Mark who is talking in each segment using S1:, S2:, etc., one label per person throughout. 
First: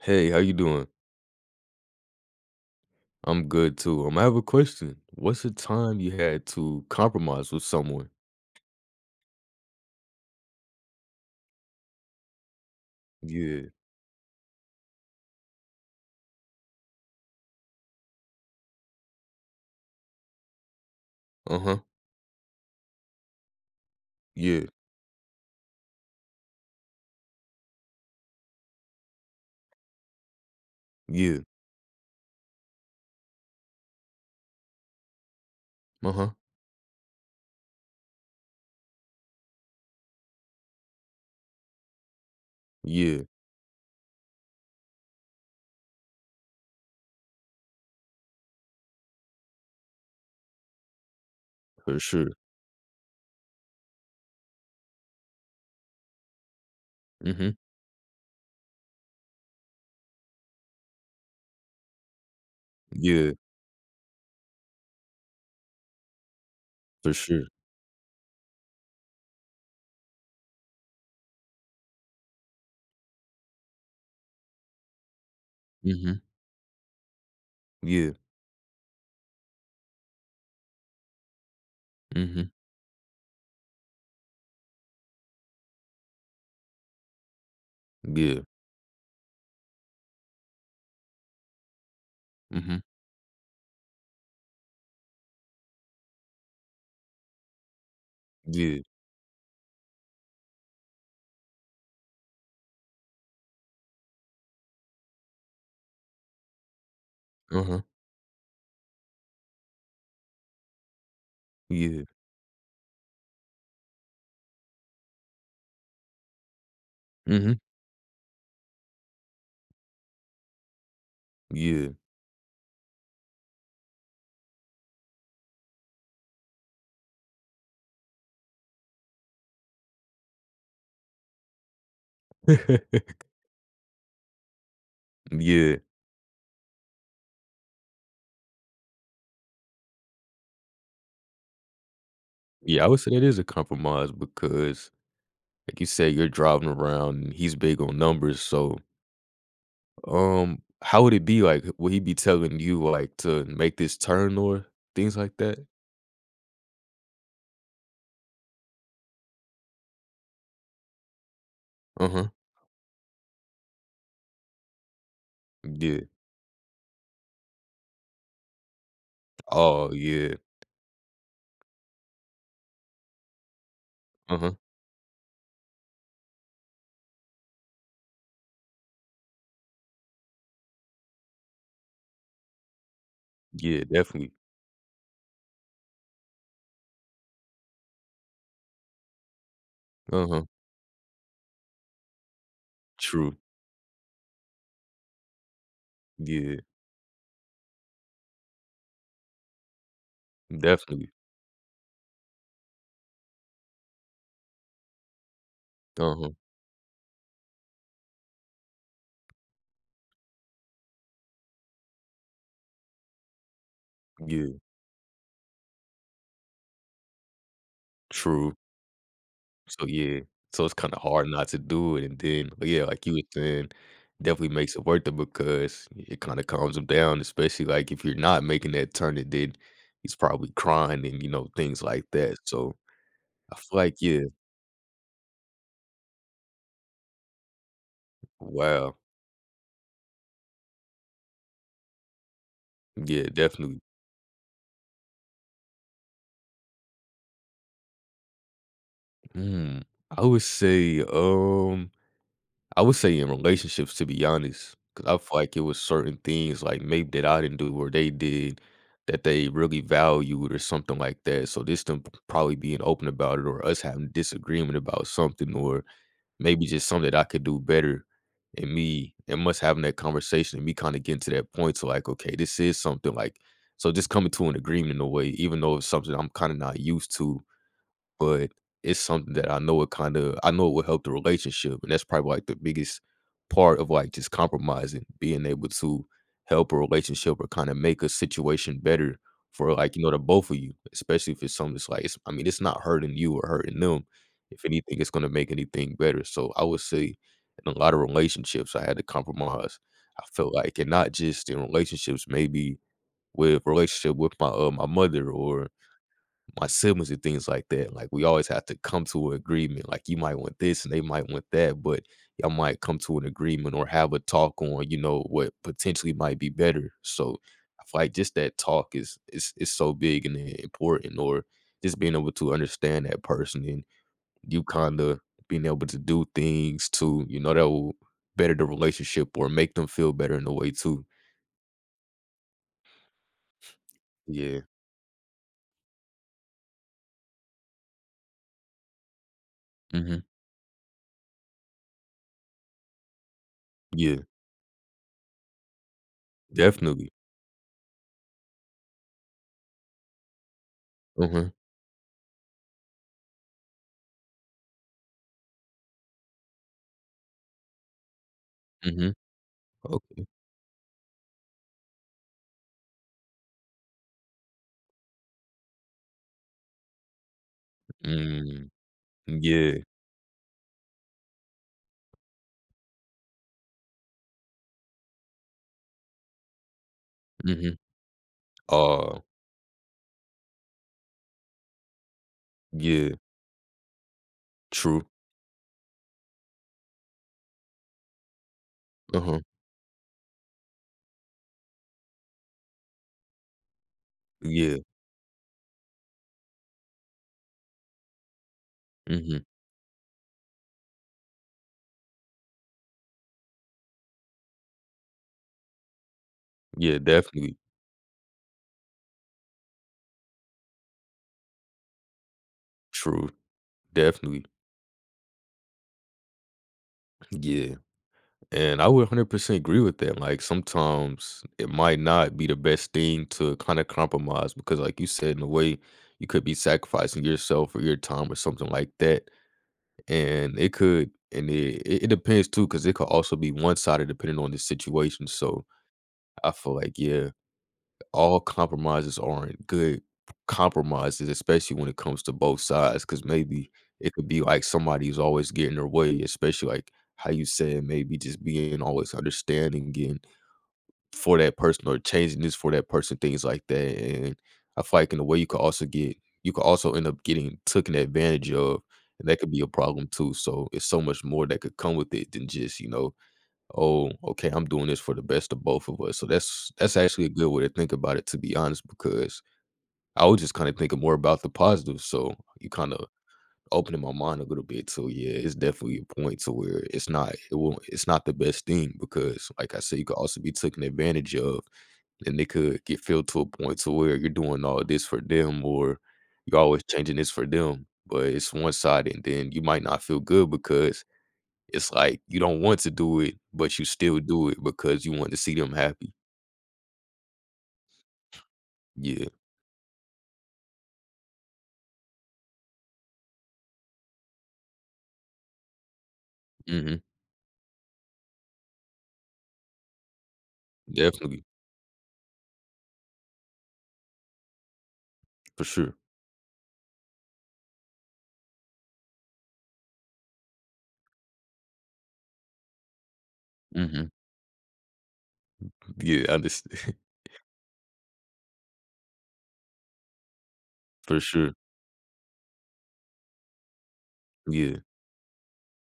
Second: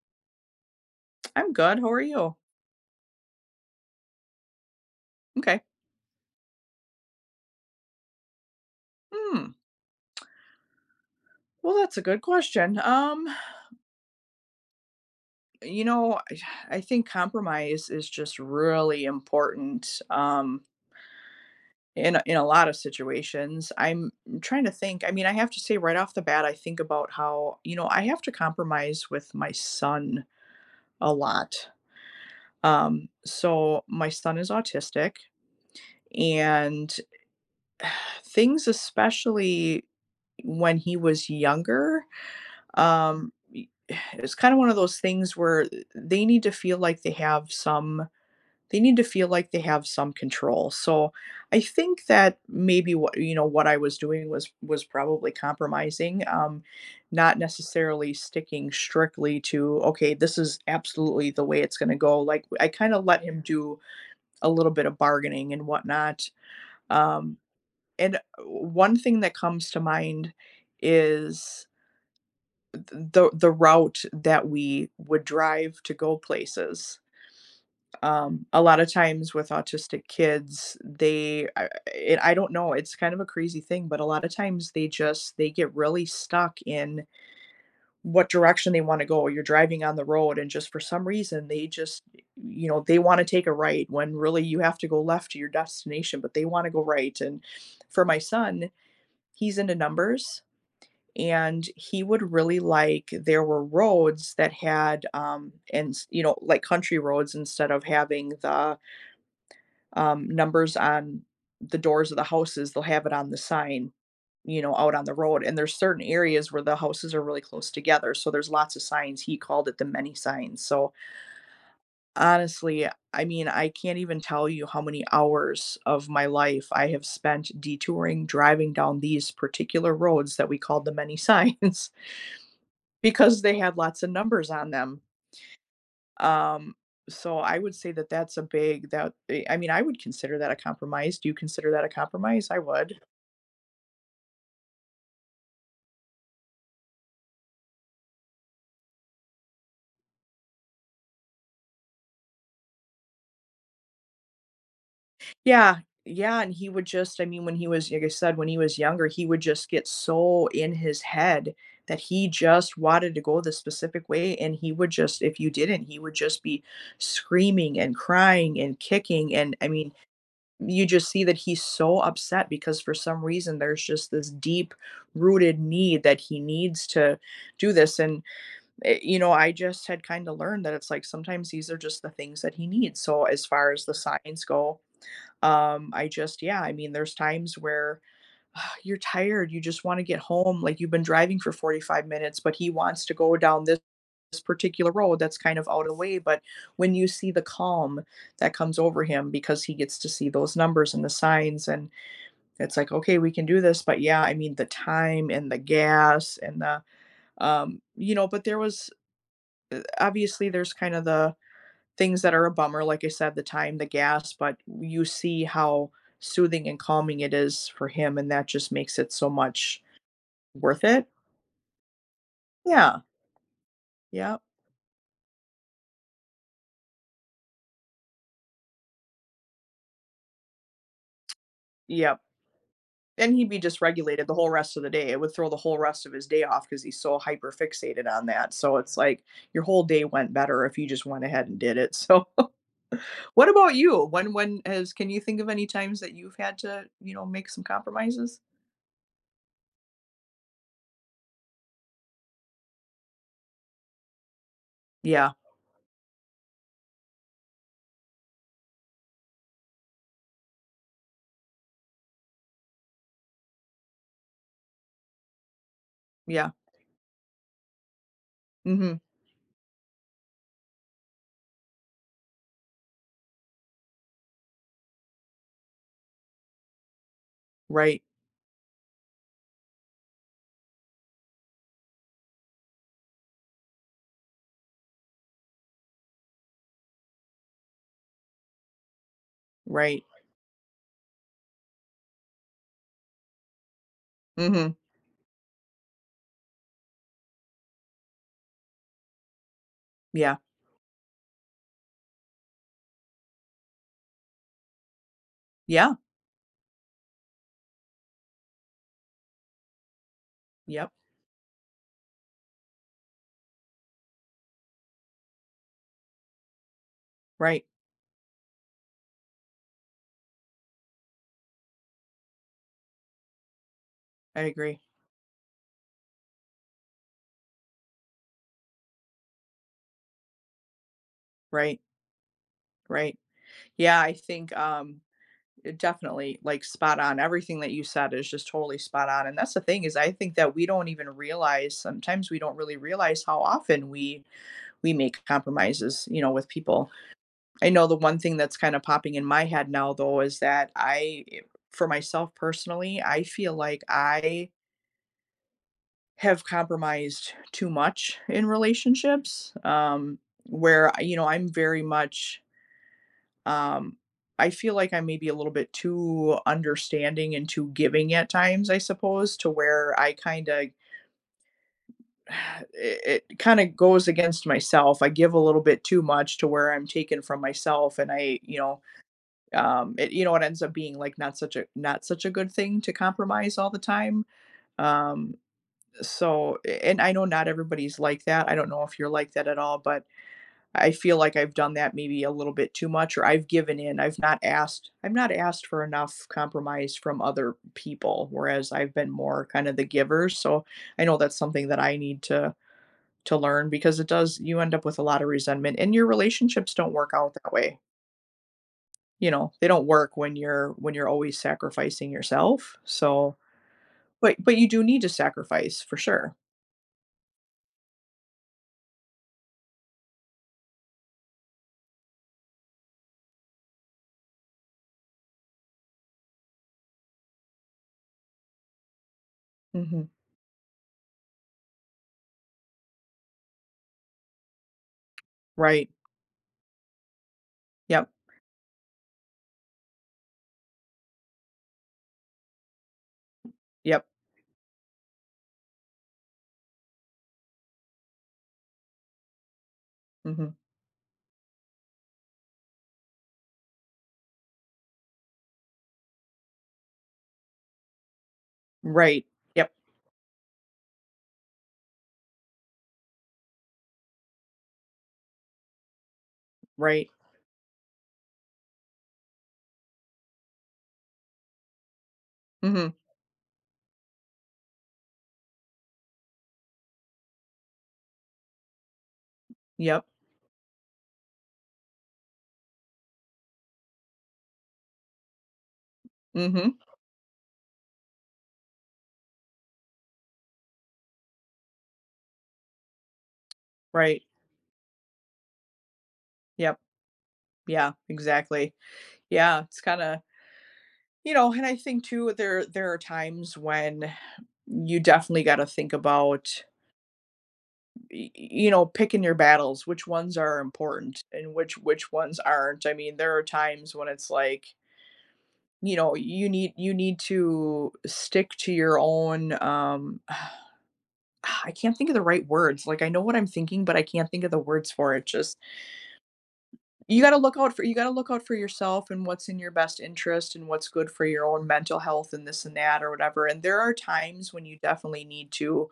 S1: Hey, how you doing?
S2: I'm good, how are you?
S1: I'm good too, um, I have a question. What's a
S2: M'kay.
S1: time you had to compromise with someone?
S2: Mm. Well, that's a good question, um
S1: Yeah.
S2: You know, I think compromise is just really important um...
S1: Uh-huh.
S2: in a in a lot of situations. I'm trying
S1: Yeah.
S2: to think, I mean, I have to say right off the bat, I think about how you know, I have to compromise with my son a
S1: Yeah.
S2: lot. Um, so my son is autistic,
S1: Uh-huh.
S2: and things especially, when he was younger,
S1: Yeah.
S2: um, eh it's kinda one of those things where they need to feel like they have some they need to feel like they have some control, so I
S1: For
S2: think
S1: sure.
S2: that maybe what, you know, what I was doing was was probably compromising, um, not
S1: Mhm.
S2: necessarily sticking strictly to, "Okay, this is absolutely the way it's gonna go," like, I kinda let
S1: Yeah.
S2: him do a little bit of bargaining and whatnot.
S1: For
S2: Um,
S1: sure.
S2: and one thing that comes to mind is th the the route that we would drive to go
S1: Mhm.
S2: places.
S1: Yeah.
S2: Um, a lotta times with autistic kids, they I eh I
S1: Mhm.
S2: don't know, it's kinda a crazy thing, but a lotta times, they just they get really stuck in what
S1: Yeah.
S2: direction they wanna go. You're driving on the road, and just for some reason, they just, eh you
S1: Mhm.
S2: know, they wanna take a right when really you have to go left to your destination, but they wanna go right and for my son,
S1: Yeah.
S2: he's into numbers, and he would really like there were roads that had um, ens you know, like country roads
S1: Uh
S2: instead
S1: huh.
S2: of having the um, numbers on the
S1: Yeah.
S2: doors of the houses, they'll have it on the sign, you know, out on the road. And there's certain areas where the houses are really
S1: Mhm.
S2: close together, so there's lots of signs, he called it The Many Signs, so
S1: Yeah.
S2: honestly, I mean, I can't even tell you how many hours of my life I have spent detouring, driving down these particular roads that we called The Many Signs because they had lots of numbers on them.
S1: Mm, yeah.
S2: Um, so I would say that, that's a big that be I mean, I would consider that a compromise, do you consider that a compromise? I
S1: Yeah, I
S2: would.
S1: would say it is a compromise because, like you say, you're driving around, he's big on numbers, so Um, how would it be like? Eh, will he be telling you to, like to make this turn or things like that?
S2: Yeah, yeah, and he would just I mean, when he was like I said, when he was younger, he would just get so in his head that he
S1: Uh-huh.
S2: just wanted to go this specific way, and he would just if you
S1: Mm,
S2: didn't, he
S1: yeah.
S2: would just be screaming and crying and kicking and, I
S1: Oh
S2: mean,
S1: yeah.
S2: you just see that he's so upset because for some reason, there's just this
S1: Uh huh.
S2: deep rooted need that he needs to do this and, eh, you know, I just had kinda learned that it's like sometimes these are just the things that he needs, so as far
S1: Yeah,
S2: as the
S1: definitely.
S2: signs go, um, I just yeah, I mean, there's times where you're tired, you just wanna get
S1: Uh huh.
S2: home. Like, you've been driving for 45 minutes, but he wants to
S1: True.
S2: go down this particular road that's kind of out of the way but
S1: Yeah.
S2: when you see the calm that comes over him because he gets to see those numbers and the
S1: Definitely.
S2: signs, and that's like, "Okay, we can do this." But, yeah, I mean, the time and the
S1: Uh huh.
S2: gas and the um, you know? But there was, eh, obviously, there's kind of the things that are a bummer, like I said, the time, the gas,
S1: Yeah.
S2: but w you see how soothing and calming it is for him, and that
S1: True.
S2: just makes it so much,
S1: So yeah. So it's
S2: worth
S1: kinda
S2: it?
S1: hard not to do it and then but yeah,
S2: Yeah.
S1: like you were saying,
S2: Yep.
S1: definitely makes it worth it because it kinda calms him down, especially like if you're not making that turn and then, he's probably crying and, you know, things like
S2: Yep.
S1: that, so,
S2: Then he'd
S1: I
S2: be
S1: feel like yeah.
S2: dysregulated the whole rest of the day. It would throw the whole rest of his day off because he's so hyper fixated on that, so
S1: Wow.
S2: it's like, your whole day went better if you just went ahead and did it, so,
S1: Yeah,
S2: what about
S1: definitely.
S2: you? When when is can you think of any times that you've had to, you know, make some compromises?
S1: Mm, I would say, um, I would say in relationships, to be honest, 'cause I
S2: Yeah.
S1: feel like it was certain things, like, maybe that I didn't do or they did that they really valued or something like that, so this them p probably being open about it or us having disagreement about something or
S2: Yeah.
S1: maybe just something that I could do better. And
S2: Mhm.
S1: me and m us having that conversation and me kinda getting to that point to like, "Okay, this is something," like, just coming to an agreement in a way even though it's something I'm kinda not used to,
S2: Right.
S1: but it's something that I know it kinda I know it would help the relationship, and that's probably like the biggest part of, like, just compromising, being able to help a relationship or kinda make a situation better for, like, you
S2: Right.
S1: know, the both of you, especially if it's something that's like s I mean, it's not hurting you or hurting them. If
S2: Mhm.
S1: anything, it's gonna make anything better. So I would say in a lotta relationships, I had to compromise. I
S2: Yeah.
S1: felt like, and not just in relationships, maybe with relationship with my, uh, my mother or
S2: Yeah.
S1: my siblings and things like that. Like, we always have to come to a agreement. Like, you might want this
S2: Yep.
S1: and they might want that, but y'all might come to an agreement or have a talk on, you know, what potentially might be better. So
S2: Right.
S1: I feel like just that talk is is is so big and important or just being able to understand that person and
S2: I
S1: you
S2: agree.
S1: kinda being able to do things to, you know, that will better the relationship or make them feel better in a way too.
S2: Right. Right. Yeah, I think,
S1: Yeah.
S2: um, it definitely, like, spot-on, everything that you said is just totally spot-on, and that's the thing is, I
S1: Mhm.
S2: think that we don't even realize sometimes we don't really realize how often
S1: Yeah.
S2: we we make compromises, you know, with people.
S1: Definitely.
S2: I know the one thing that's kinda popping in my head now, though, is that I,
S1: Uh-huh.
S2: for myself personally, I feel like I have compromised too much in
S1: Mhm.
S2: relationships, um,
S1: Okay.
S2: where, uh, you know, I'm very much um, I feel like I may be a little bit too understanding and too giving at
S1: Mm.
S2: times, I suppose,
S1: M
S2: to
S1: yeah.
S2: where I kinda It it kinda goes against myself, I give a little bit too much to where I'm taking from
S1: Mhm.
S2: myself, and I, you know,
S1: Aw.
S2: um, it you know, it ends up being, like, not such a not such a good thing to
S1: Yeah.
S2: compromise all the time.
S1: True.
S2: Um, so, eh, and I know not everybody's like that, I don't know if you're like
S1: Uh-huh.
S2: that at all, but, I feel like I've done that maybe a little bit too much, or I've given in, I've not
S1: Yeah.
S2: asked I've not asked for enough compromise from other people, whereas I've been
S1: Mhm.
S2: more kinda the giver, so I know that's something that I need to to learn because it does you end up with a lotta resentment, and your relationships don't
S1: Yeah,
S2: work out that
S1: definitely.
S2: way. You know, they don't work when you're when you're always sacrificing yourself,
S1: True.
S2: so but
S1: Definitely.
S2: but you do need to sacrifice, for sure.
S1: Yeah. And I would 100% agree with that, like, sometimes it might not be the best thing to kinda compromise because, like you said, in a way you could be sacrificing yourself or your time or something like that,
S2: Mhm.
S1: and it could and it it depends too, 'cause it could also be one-sided depending on the situation, so,
S2: Right.
S1: I feel like, yeah,
S2: Yep.
S1: all compromises aren't good compromises, especially when it comes to both sides, 'cause maybe
S2: Yep.
S1: it could be like somebody's always getting their way, especially, like, how you said maybe just being always understanding, getting
S2: Mhm.
S1: for that person or changing this for that person, things like that, and I feel like in a way you could also get you could also end up getting taken advantage of,
S2: Right.
S1: and that could be a
S2: Yep.
S1: problem too, so, it's so much more that could come with it than just, you know, "Oh, okay, I'm doing this for the best of both of us," so that's that's
S2: Right.
S1: actually a good way to think about it to be honest, because I was just kinda thinking more about the positives, so, you
S2: Mhm.
S1: kinda opening my mind a little bit, so, yeah, it's definitely a point to where it's not it won't it's not the best thing because, like I said,
S2: Yep.
S1: you could also be taken advantage of, and they could get filled to a point to where you're doing all this for them or you're
S2: Mhm.
S1: always changing this for them, but it's one-sided, and then you might not feel good because, it's like, you don't want to do it, but you still
S2: Right.
S1: do it because you want to see them happy.
S2: Yep. Yeah, exactly.
S1: Yeah.
S2: Yeah, it's kinda you know, and I think too, there are there are times when you definitely gotta think about
S1: Mhm.
S2: y y you know, picking your battles, which ones are important
S1: Definitely.
S2: and which which ones aren't, I mean, there are times when it's like
S1: For sure.
S2: you know, you need you need to stick to your own, um Ah! I can't think of the right words, like, I know what I'm thinking, but I
S1: Mhm.
S2: can't think of the words for it, just
S1: Yeah, I unders
S2: You gotta look out for you gotta look out for yourself and what's in your best interest and what's good
S1: For
S2: for your
S1: sure.
S2: own mental health and this and that or whatever, and there are times when you
S1: Yeah.
S2: definitely need to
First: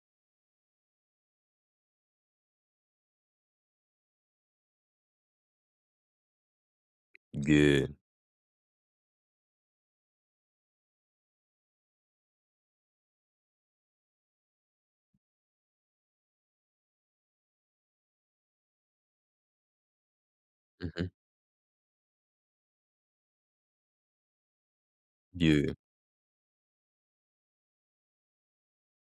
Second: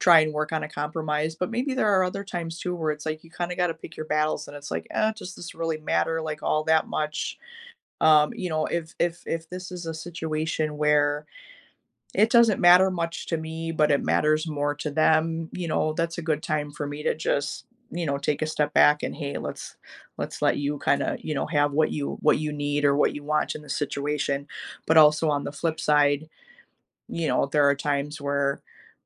S2: try and work on a compromise, but maybe there are other times too, where it's like you kinda gotta pick your battles, and it's like, "Uh, does this really matter, like, all that much?"
S1: Yeah.
S2: um, you know, if if if this is a situation where it doesn't matter much to me, but it matters more to them, you know, that's a good time for me to just, you know, take a step back and, "Hey, let's let's let you
S1: Mhm.
S2: kinda, you know, have what you what you need or what you want in the situation," but also, on the
S1: Yeah.
S2: flip side, you know, there are times where,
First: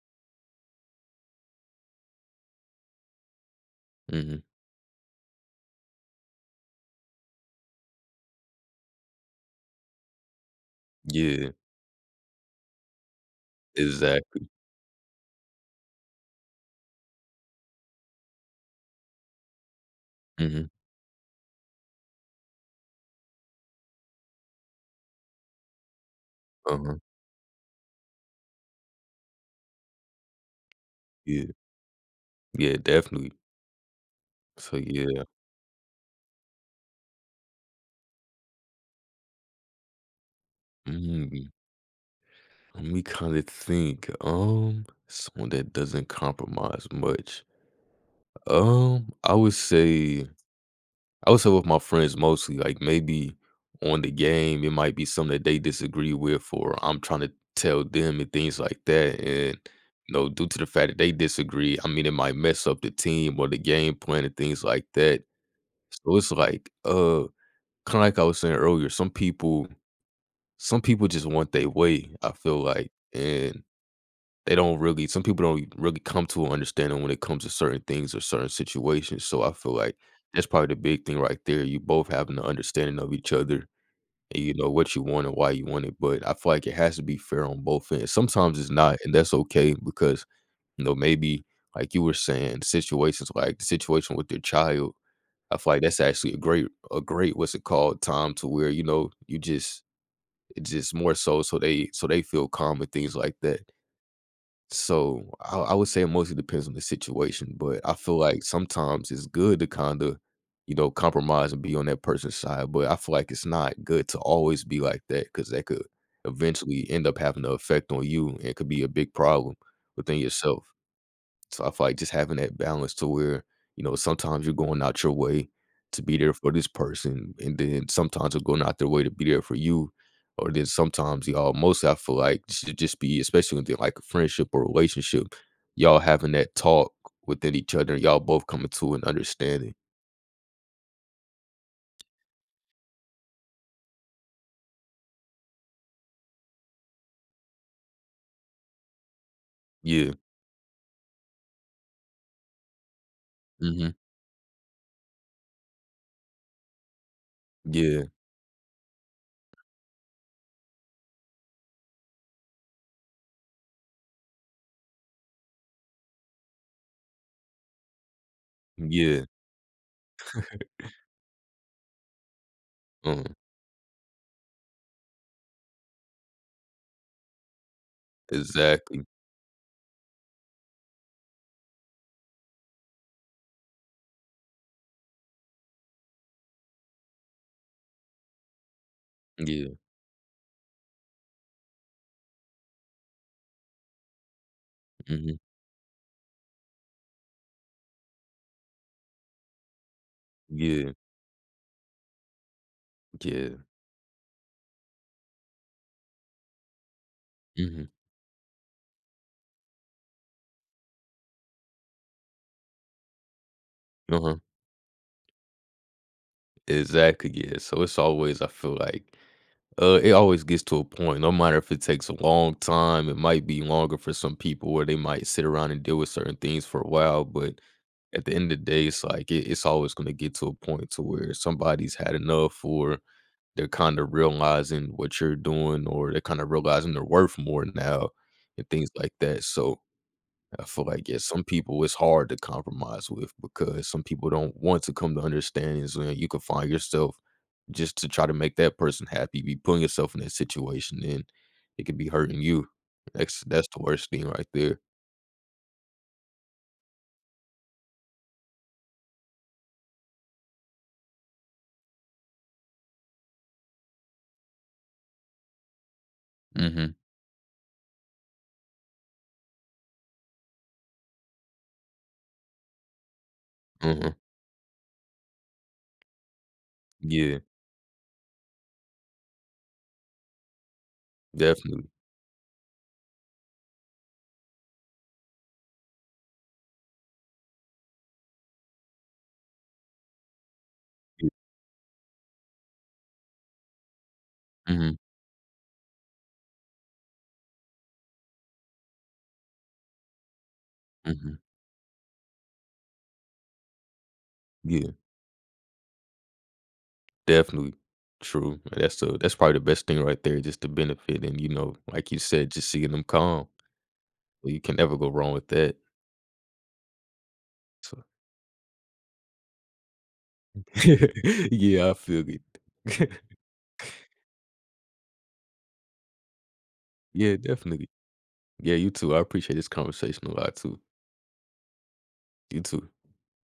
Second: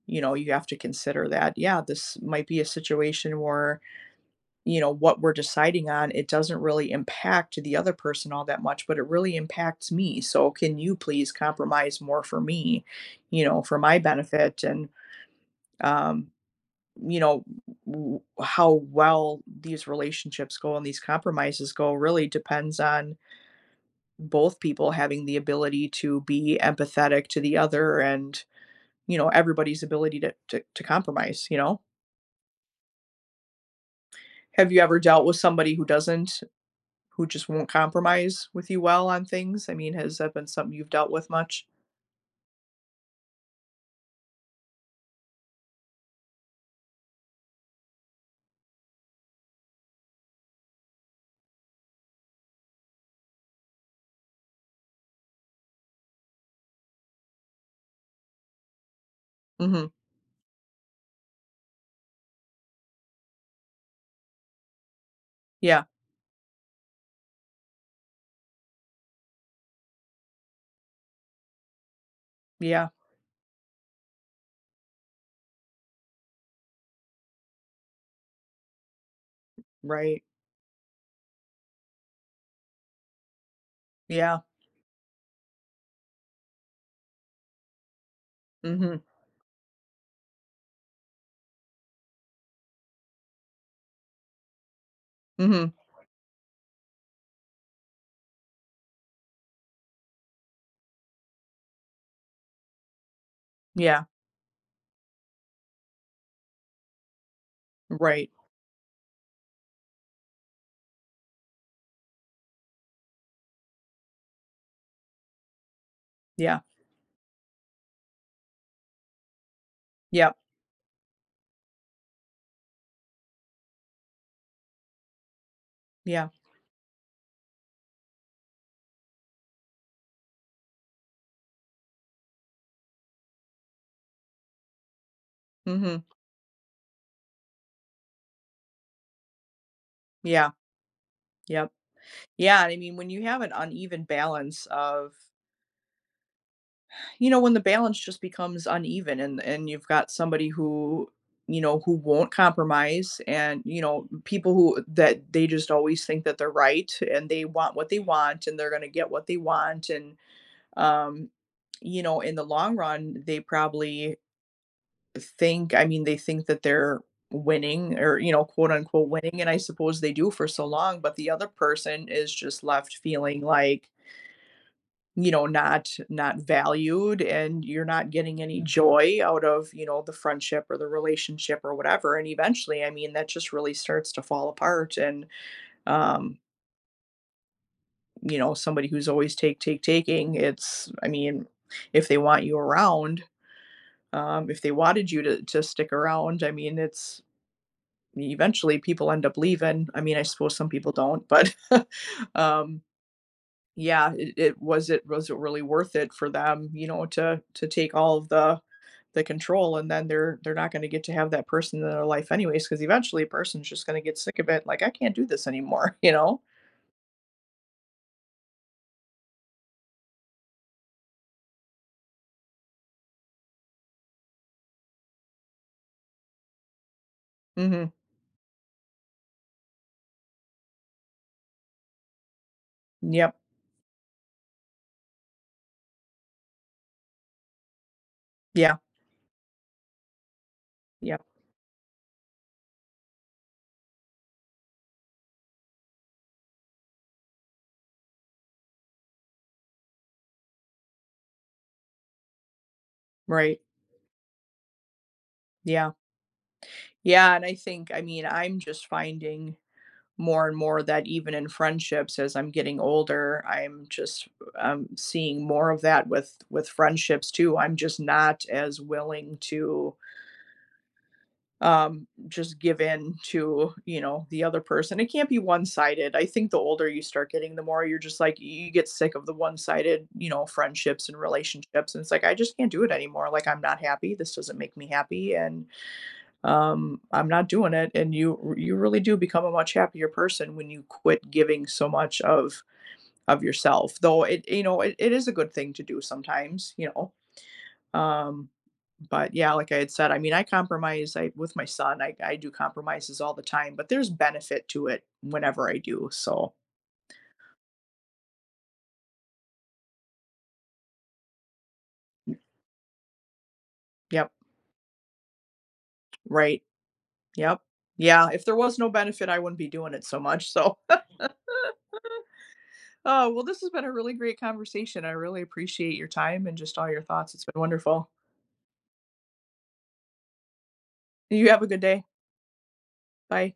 S2: you know, you have to consider that, yeah, this might be a situation where,
S1: Mhm.
S2: you know, what we're deciding on, it doesn't really impact the other person all that much, but it really impacts me, so can you please
S1: Yeah.
S2: compromise more for me, you know, for my
S1: Exactly.
S2: benefit, and, um, you know, w w how well these relationships
S1: Mhm.
S2: go and these compromises go really depends on both people having the ability to be
S1: Uh-huh.
S2: empathetic to the other and, you know, everybody's ability to to to compromise,
S1: Yeah.
S2: you know?
S1: Yeah, definitely.
S2: Have
S1: So,
S2: you ever
S1: yeah.
S2: dealt with somebody who doesn't who just won't compromise with you well on things? I mean, has that been something you've dealt with
S1: Mhm, we
S2: much?
S1: Let me kinda think, um, someone that doesn't compromise much. U um, I would say I would say with my friends mostly, like, maybe on the game, it might be something that they disagree with or I'm trying to tell them and things like that, and,
S2: Mhm.
S1: you know, due to the fact that they disagree, I mean, it might mess up the team or the game plan and things like that.
S2: Yeah.
S1: So it's like, uh, kinda like I was saying earlier, some people some people just want they way, I feel
S2: Yeah.
S1: like, and they don't really some people don't really come to an understanding when it comes to certain things or certain situations, so I feel like
S2: Right.
S1: that's probably the big thing right there. You both have an understanding of each other,
S2: Yeah.
S1: and you know what you want and why you want it, but I feel like it has to be fair on both ends. Sometimes it's not,
S2: Mhm.
S1: and that's okay because, you know, maybe, like you were saying, situations like situation with your child, I
S2: Mhm.
S1: feel like that's actually a great a great, what's it called, time to where, you know, you just just more so, so they so they feel calm and things like that.
S2: Yeah.
S1: So I I would say it mostly depends on the situation, but I feel
S2: Right.
S1: like sometimes it's good to kinda, you know, compromise and be on that person's side, but I feel like it's not good to always be like that 'cause that could
S2: Yeah.
S1: eventually end up having a affect on you and it could be a big problem within
S2: Yep.
S1: yourself. So I feel like just having that balance to where, you know, sometimes you're going out your way to be
S2: Yeah.
S1: there for this person, and then sometimes they're going out their way to be there for you, or then sometimes y'all mostly I feel like this should just be- especially when they're, like, a friendship or relationship, y'all
S2: Mhm.
S1: having that talk within each other, y'all both coming to an understanding.
S2: Yeah. Yep. Yeah, I mean, when you have an uneven balance of you know, when the balance just becomes uneven and and you've got
S1: Yeah.
S2: somebody who, you know, who won't compromise and, you
S1: Mhm.
S2: know, people who that they just always think that they're right, and they want what they
S1: Yeah.
S2: want, and they're gonna get what they want, and, um, you know, in the long run, they probably think, I mean, they think that they're winning or, you know, quote,
S1: N
S2: unquote,
S1: yeah.
S2: "winning," and I suppose they do for so long, but the other person is just left
S1: Um
S2: feeling like you know, not not valued, and you're not getting any
S1: Exactly.
S2: joy out of, you know, the friendship or the relationship or whatever, and, eventually, I mean, that just really starts to fall apart, and, um you know, somebody who's always take,
S1: Yeah.
S2: take, taking, it's I mean, if they want you around, um, if they wanted you
S1: Mhm.
S2: to to stick around, I mean, it's eventually, people end up leaving. I mean, I suppose some
S1: Yeah.
S2: people don't, but, um,
S1: J yeah.
S2: yeah, it it was it was it really worth it for them, you know, to to
S1: Mhm.
S2: take all of the the control, and then they're they're not gonna get to have that person in their life anyways 'cause eventually, a person's just gonna get
S1: Uh-huh.
S2: sick of it, like, "I can't do this anymore," you know?
S1: Exactly, yeah. So, as always I feel like uh, it always gets to a point no matter if it takes a long time. It might be longer for some people where they might sit around and deal with certain things for a while, but
S2: Mhm.
S1: at the end of the day, it's like i it's always gonna get to a point to where somebody's had enough, or
S2: Yeah.
S1: they're kinda realizing what you're doing, or they're kinda realizing they're worth more now, and
S2: Yeah.
S1: things like that. So, I feel like,
S2: Yeah.
S1: yeah, some people, it's hard to compromise with because some people don't want to come to understanding. So, then you could find yourself just to try to make that person happy, be putting yourself in that situation, and it could be hurting you. That's
S2: Right.
S1: that's the worst thing right there.
S2: Yeah. Yeah, and I think, I mean, I'm just finding more and more that even in friendships as I'm getting older, I'm just, um, seeing more of that with with
S1: Mhm.
S2: friendships, too. I'm just not as willing to um, just give in to, you
S1: Mhm.
S2: know, the other person. It can't be one-sided. I think the older you start
S1: Yeah.
S2: getting, the more you're just, like, y you get sick of the one-sided, you know, friendships and
S1: Definitely.
S2: relationships. And it's like, "I just can't do it anymore." Like, "I'm not happy. This doesn't make me happy, and, um, I'm not doing it." And you r you really do become a much happier person when you
S1: [unintelligible]
S2: quit giving so much of of yourself. Though it, you know, it
S1: Mhm.
S2: it is a good thing to do sometimes, you know? Um, but, yeah, like I had said, I mean, I compromise I
S1: Mhm.
S2: with my son. I I do compromises all the time, but there's benefit to
S1: Yeah.
S2: it whenever I do. So
S1: Definitely, true. That's, uh that's probably the best thing right there, just the benefit and, you know, like you said, just seeing them calm.
S2: Yep.
S1: Well, you can never go wrong with that.
S2: Right. Yep.
S1: So
S2: Yeah. If there was no benefit, I wouldn't be doing it so much. So uh,
S1: yeah, I feel good.
S2: well, this has been a really great conversation. I really appreciate your time and just all your thoughts.
S1: Yeah.
S2: It's been
S1: Definitely.
S2: wonderful.
S1: Yeah, you too. I appreciate this conversation a lot, too.
S2: You have a good day.
S1: You, too.
S2: Bye.